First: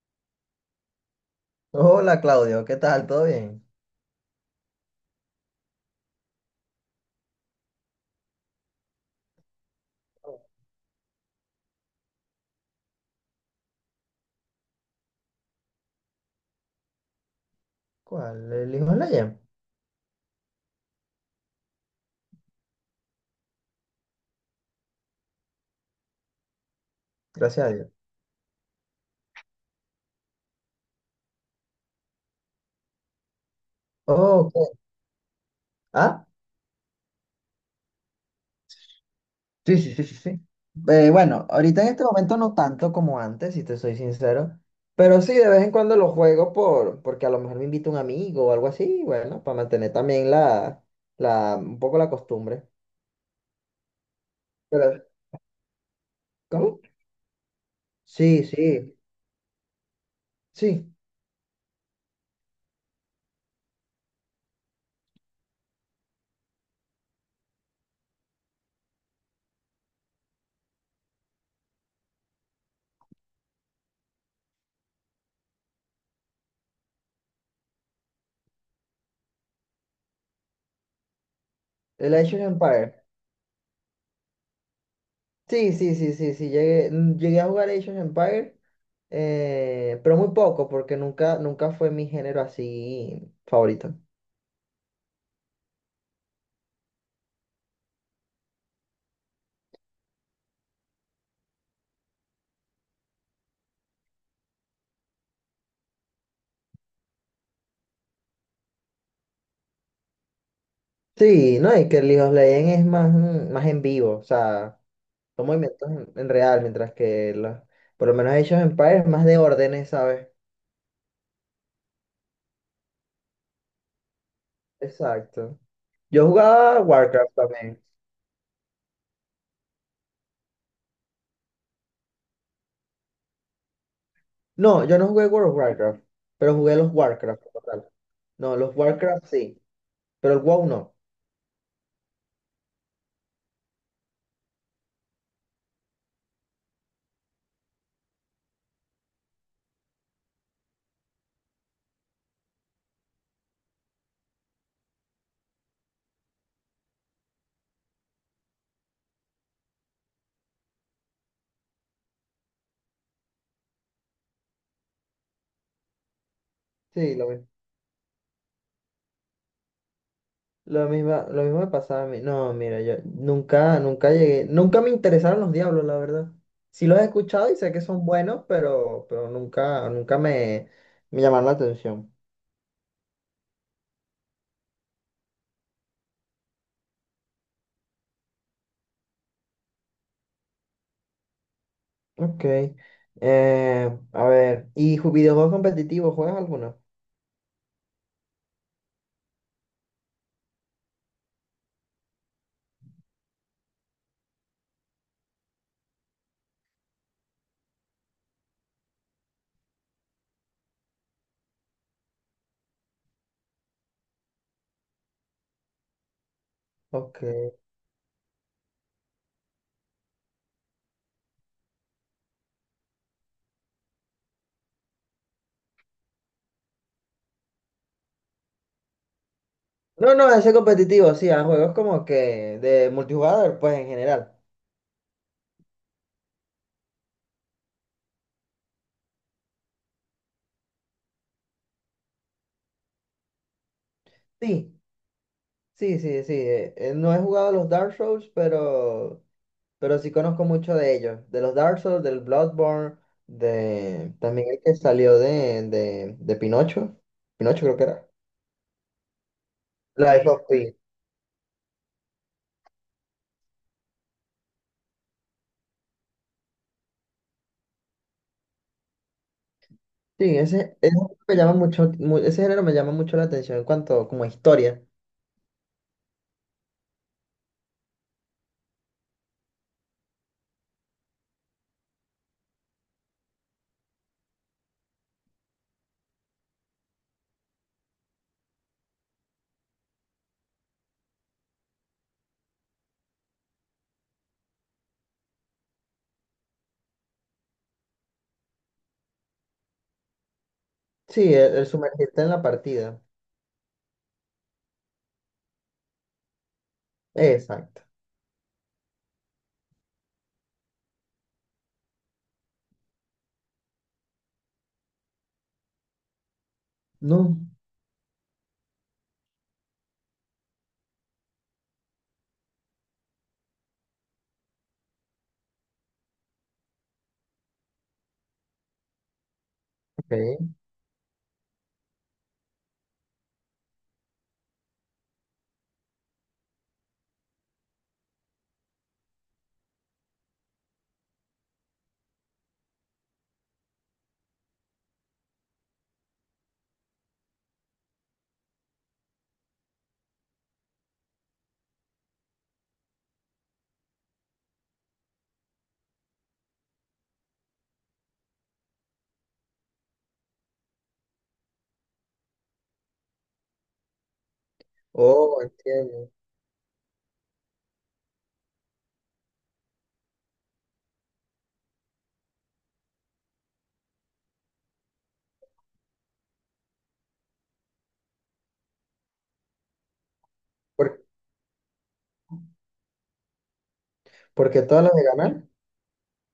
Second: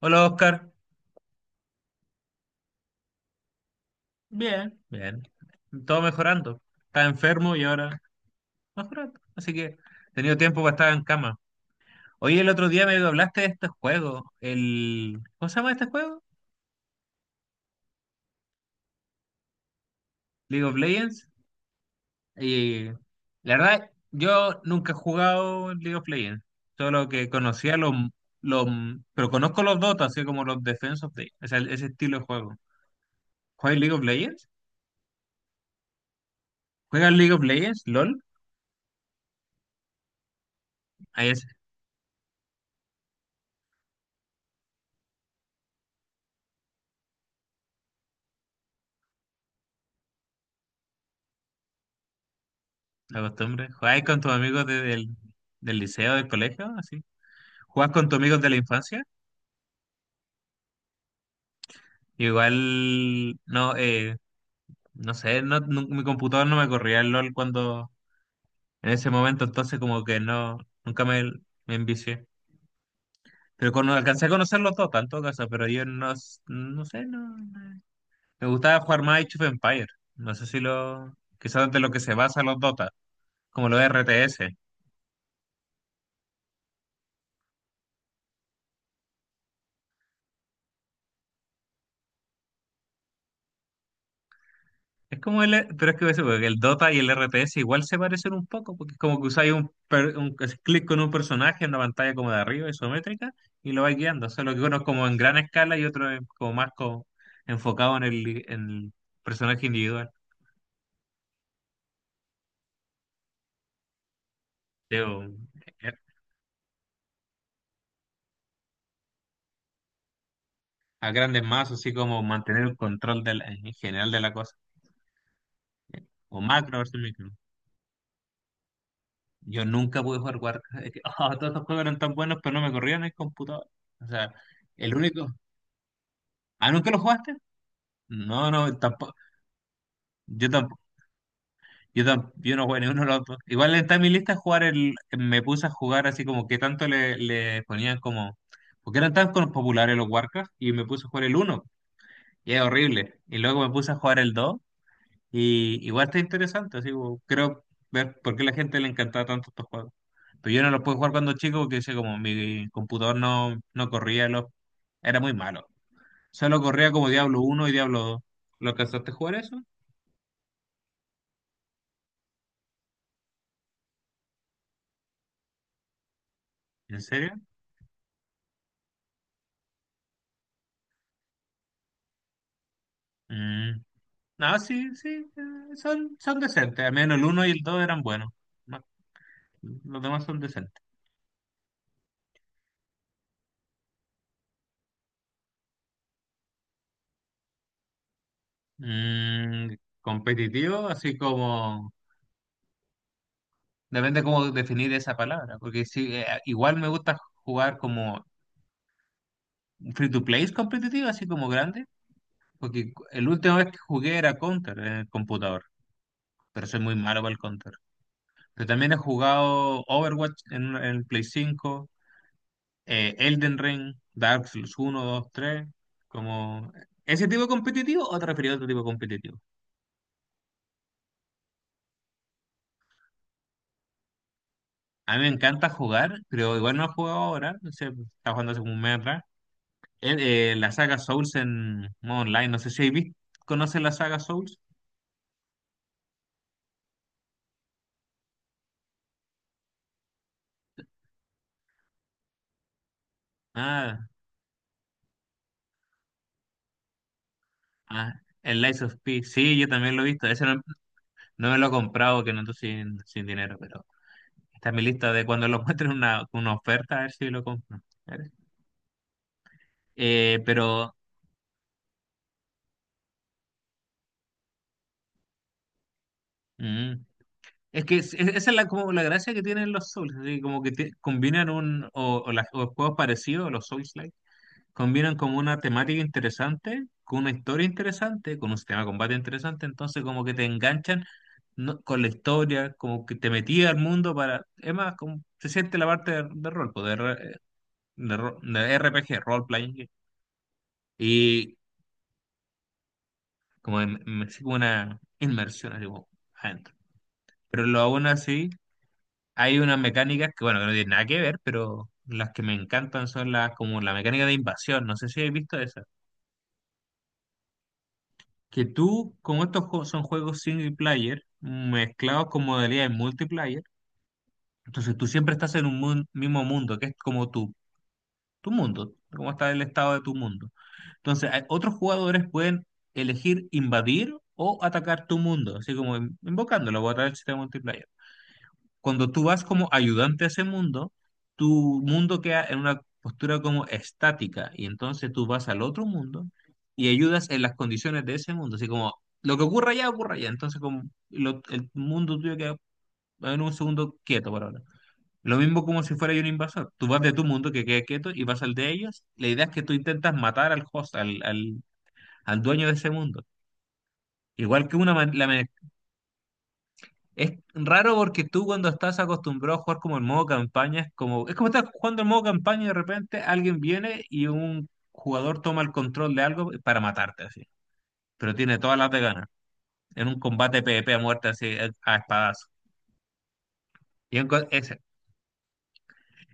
Hola Oscar. Hola Claudio, ¿qué tal? ¿Todo bien? Bien, bien, todo mejorando. Estaba enfermo y ahora mejorando. Así que he tenido tiempo para estar en cama. Hoy el otro día me hablaste de este juego, ¿cómo se llama este juego? ¿Cuál? ¿El hijo de la League of Legends. Y la verdad, yo nunca he jugado League of Legends, solo que gracias a conocía Dios. Los... pero conozco los Dota, así como los Defense of o sea, ese estilo de juego. ¿Juegas League of Legends? Oh, ok. ¿Ah? ¿Juegas League of Legends? ¿LOL? Sí, sí, sí, sí, sí. Eh, Ahí es. bueno, ahorita en este momento no tanto como antes, si te soy sincero, pero sí de vez en cuando lo juego porque a lo mejor me invita un amigo o algo así, bueno, para mantener también un poco la costumbre. La costumbre. ¿Jugáis con tus amigos de- Pero, del, del liceo, del colegio? ¿cómo? Así. ¿Juegas con tus amigos Sí, de la sí, infancia? sí, Igual, no, no sé, mi computador no me corría el LOL cuando, en ese momento, entonces como que no, nunca me envicié. Pero con, alcancé a conocer los dos, tanto casa, pero yo no, no sé, me gustaba jugar más Age of Empires. No sé si lo, quizás de lo que se el Age basa of los Dota, Empires. como los RTS. Sí, sí, sí, sí, sí, llegué a jugar Age of Empires, pero muy poco, porque nunca fue mi género así favorito. Es como el, pero es que ese, porque el Dota y el RTS igual se parecen un poco, porque es como que usáis un clic con un personaje en una pantalla como de arriba, isométrica, y lo vais guiando. Solo que uno es como en gran escala y otro es como más como enfocado en el personaje individual. Sí, no, y que el League of Legends es más, más en vivo, o sea, Digo, son movimientos en real, mientras que por lo menos Age of Empires es más de órdenes, ¿sabes? a grandes masas, así como mantener el control de en general de la cosa. Exacto. Yo O macro jugaba versus micro. Warcraft también. Yo nunca pude jugar Warcraft. Es que, todos estos juegos eran tan buenos, pero no me corrían en el computador. O sea, No, el yo no jugué único. World of Warcraft, pero ¿Ah, jugué nunca los lo jugaste? Warcraft como tal. No, No, los no, tampoco. Warcraft sí, pero el Yo WoW tampoco, no. Yo no juego ninguno de los dos. Igual está en mi lista jugar el, me puse a jugar así como que tanto le ponían como, porque eran tan populares los Warcraft y me puse a jugar el uno y es horrible. Y luego me puse a jugar el 2 y igual está interesante, así como, creo ver por qué a la gente le encantaba tanto estos juegos. Pero yo no los pude jugar cuando chico porque decía como mi computador no corría los, era muy malo. Solo corría como Sí, lo Diablo mismo. uno y Diablo dos. ¿Lo alcanzaste a jugar eso? Lo mismo me pasaba a mí. No, mira, yo nunca llegué, nunca me interesaron los diablos, la verdad. Sí los ¿En he serio? escuchado y sé que son buenos, pero, pero nunca me llamaron la atención. Mm. No, sí, sí, son decentes. Al menos el uno y el 2 eran buenos. Más- Los demás son decentes. Ok. A ver, ¿y videojuegos competitivos? ¿Juegas alguno? Mm, competitivo, así como... Depende cómo definir esa palabra, porque sí, igual me gusta jugar como free to play competitivo, así como grande, porque el último vez que jugué era Counter en el computador, pero soy muy malo para el Ok. Counter. Pero también he jugado Overwatch en el Play cinco, Elden Ring, Dark Souls uno, 2, 3, como ese tipo competitivo o te refieres a otro tipo competitivo. No, no, ese competitivo, sí, a juegos como que de multijugador, pues en general. A mí me encanta jugar, pero igual no he jugado ahora, no sé, estaba jugando hace como un mes atrás. La saga Souls en modo online, no sé si habéis visto, ¿conoces la saga Souls? Sí, sí, sí, sí. No he jugado los Dark Souls, pero sí conozco mucho de ellos, de los Dark Souls, del Bloodborne, Ah, de también el que salió de Pinocho, Pinocho creo que era, ah, el Lies of P, sí, yo también lo he Life visto, Sí. of ese no, Pi. no me lo he comprado, que no ando sin, sin dinero, pero está en mi lista de cuando lo encuentre una oferta, a ver si lo compro. A ver. Sí, Pero... ese me llama mucho, ese género me llama mucho la atención en cuanto como a historia. mm, es que esa es la, como la gracia que tienen los Souls, así como que combinan un, o o juegos parecidos a los Souls-like, combinan como una temática interesante, con una historia interesante, con un sistema de combate interesante, entonces como que te enganchan con la historia, como que te metía al mundo para, es más, como se siente la parte de rol, pues, de, re- de ro- de RPG, role-playing, game, Sí, y el sumergirte en la partida. como así como una inmersión así como adentro. Pero lo Exacto. aún así. Hay unas mecánicas que, bueno, que no tienen nada que ver, pero las que me encantan son las como la mecánica de invasión. No sé si habéis visto esa. No. Que tú, como estos juegos son juegos single player, mezclados con modalidades multiplayer, entonces tú siempre estás en un mismo mundo, que es como tu mundo, como está el estado de tu mundo. Ok. Entonces, otros jugadores pueden elegir invadir o atacar tu mundo, así como invocándolo, voy a atacar el sistema multiplayer. Cuando tú vas como ayudante a ese mundo, tu mundo queda en una postura como estática y entonces tú vas al otro mundo y ayudas en las condiciones de ese mundo, así como lo que ocurra allá, entonces como el mundo tuyo queda en un segundo quieto por ahora. Lo mismo como si fuera yo un invasor, tú vas de tu mundo que queda quieto y vas al de ellos, la idea es que tú intentas matar al host, al dueño de ese mundo. Igual que una, la. Oh, entiendo. Es raro porque tú cuando estás acostumbrado a jugar como en modo campaña, es como estás jugando en modo campaña y de repente alguien viene y un jugador toma el control de algo para matarte así. Pero tiene todas las de ganas. En un combate PvP a ¿Por, muerte así a espadazo. Y en co- ¿Por qué es, todas las de ganar?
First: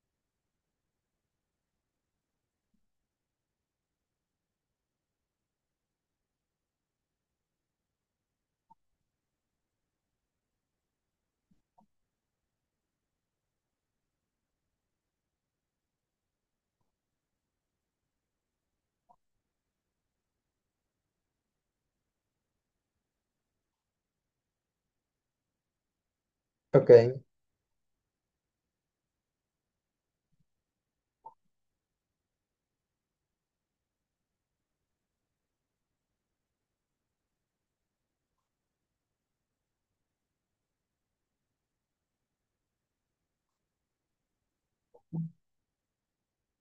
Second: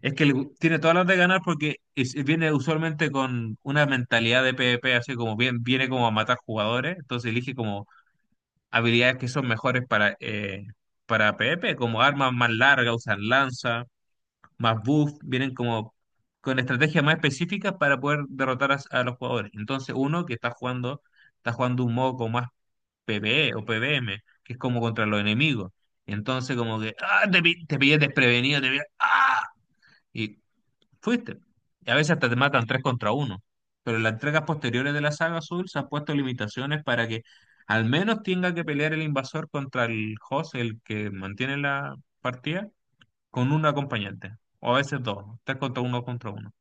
es que tiene todas las de ganar porque viene usualmente con una mentalidad de PvP así como bien, viene como a matar jugadores, entonces elige como habilidades que son mejores para PvP, como armas más largas, usan lanza más buff, vienen como con estrategias más específicas para poder derrotar a los jugadores. Entonces, uno que está jugando un modo como más PvE o PvM, que es como contra los enemigos. Entonces, como que, Ok. Te pillé desprevenido, te pillé, y fuiste. Y a veces hasta te matan tres contra uno. Pero en las entregas posteriores de la saga Azul se han puesto limitaciones para que al menos tenga que pelear el invasor contra el host, el que mantiene la partida con un acompañante, o a veces dos, tres contra uno contra uno.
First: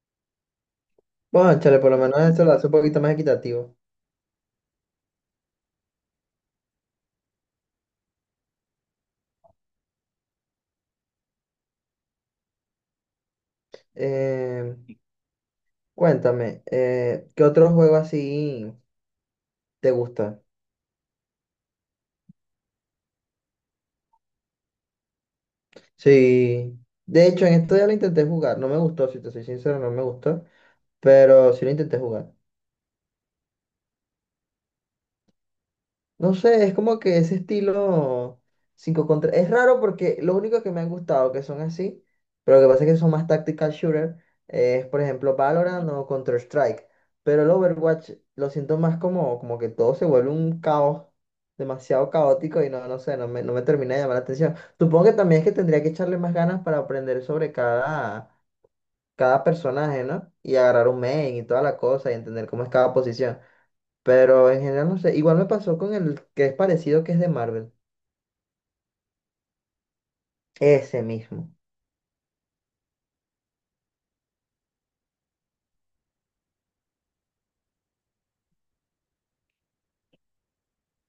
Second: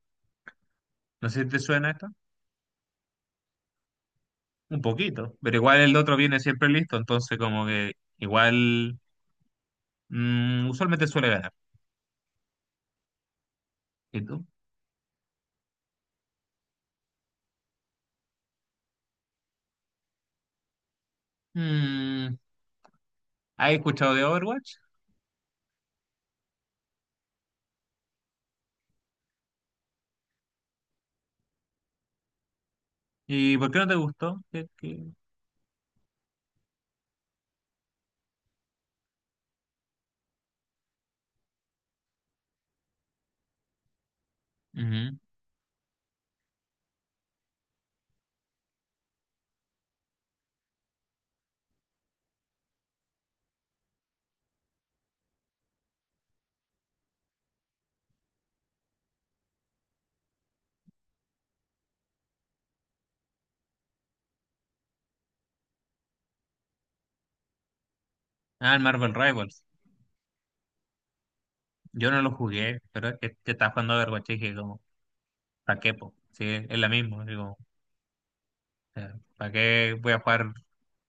No sé si te Bueno, chale, por suena lo esto, menos eso lo hace un poquito más equitativo. un poquito, pero igual el otro viene siempre listo, entonces como que igual usualmente suele ganar. ¿Y tú? Eh, Cuéntame, ¿qué otro juego así? ¿Te gusta? Mm, ¿Has escuchado de Overwatch? Sí. De hecho, en esto ya lo intenté jugar. No me gustó, si te soy sincero, no me gustó. Pero sí lo intenté jugar. ¿Y por qué no te gustó? ¿Qué? No sé, es como que ese estilo 5 contra... Es raro porque lo único que me han gustado que son así, pero lo que pasa es que son más tactical shooter, es por Ujú. ejemplo Valorant o Counter-Strike. Pero el Overwatch lo siento más como, como que todo se vuelve un caos, demasiado caótico y no, no sé, no me termina de llamar la atención. Supongo que también es que tendría que echarle más ganas para aprender sobre cada personaje, ¿no? Y agarrar un main y toda la cosa y entender cómo es cada posición. Pero en general no sé. Igual me pasó con el que es parecido, que es de Marvel. Ah, el Marvel Rivals. Ese mismo, Yo no lo jugué, pero es que estaba jugando Overwatch y dije como, ¿para qué, po? Sí, es la misma, digo, ¿para qué voy a jugar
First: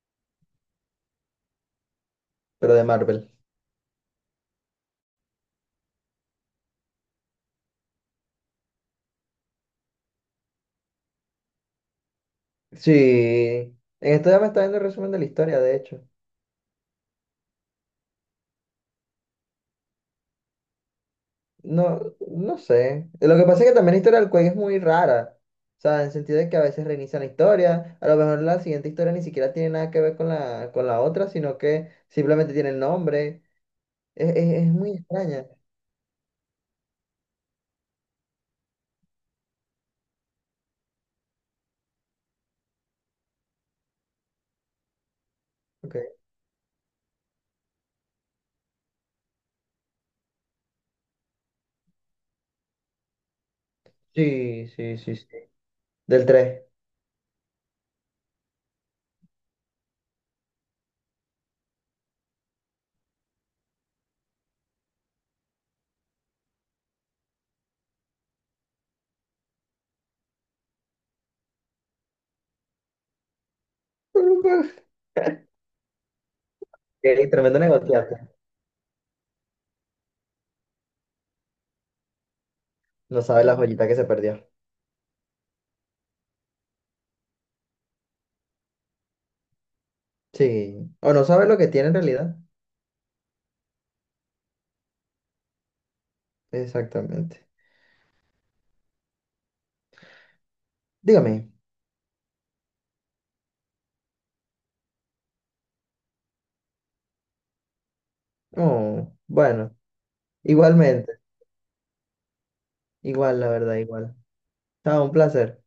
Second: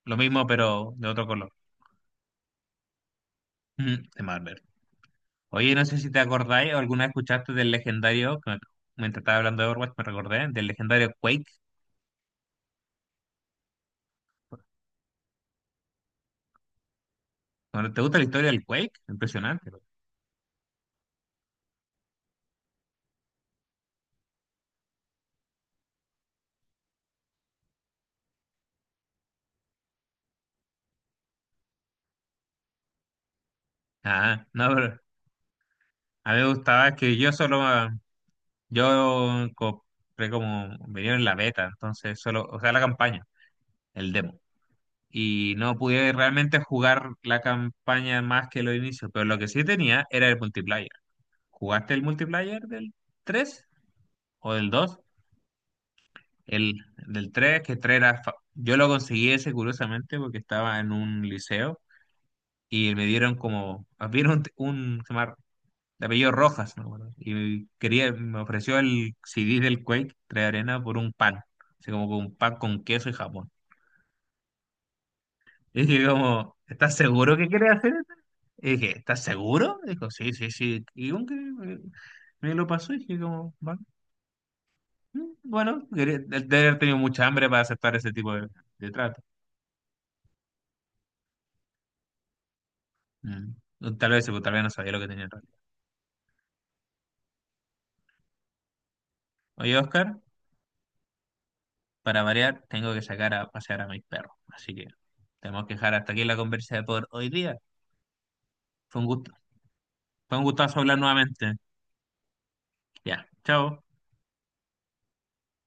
lo mismo pero de otro color? pero de Marvel. Ujú, de Marvel. Oye, no sé si te acordáis o alguna vez escuchaste del legendario, mientras estaba hablando de Overwatch me recordé, del legendario Quake. Sí. En esto ya me está viendo el resumen de la historia, de hecho. Bueno, ¿te gusta la historia del Quake? Impresionante. No, no sé. Lo que pasa es que también la historia del juego es muy rara. O sea, en el sentido de que a veces reinicia la historia, a lo mejor la siguiente historia ni siquiera tiene nada que ver con con la otra, sino que simplemente tiene el nombre. Ah, Es no, muy pero extraña. a mí me gustaba que yo solo, yo compré como, venía en la beta, entonces solo, o sea, la campaña, el demo. Y no Ok. pude realmente jugar la campaña más que los inicios, pero lo que sí tenía era el multiplayer. ¿Jugaste el multiplayer del 3 o del Sí, 2? sí, sí, sí. Del 3. El del tres, que 3 era. Yo lo conseguí ese curiosamente porque estaba en un liceo y me dieron como. Vieron un de apellido Rojas, ¿no? Me acuerdo. Y quería, me ofreció el CD del Quake, 3 Arena, por un pan. Así como con un pan con queso y jamón. Y dije como, ¿estás seguro que Tremendo quieres hacer esto? negociante. Y dije, ¿estás seguro? Dijo, sí, sí, sí. Y un que me lo pasó y dije No sabe como, la "Va, joyita que se perdió. Bueno, quería, de haber tenido mucha hambre para aceptar ese tipo de trato". Sí. O no sabe lo que tiene en realidad. Mm. O tal vez no sabía lo que tenía en realidad. Exactamente. Oye, Oscar, Dígame. para variar, tengo que sacar a pasear a mis perros. Así que tenemos que dejar hasta aquí la conversa de por hoy día. Fue un Oh, gusto. bueno. Fue un gustazo hablar Igualmente. nuevamente. Ya, Igual, la verdad, chao. igual. Chao, un placer.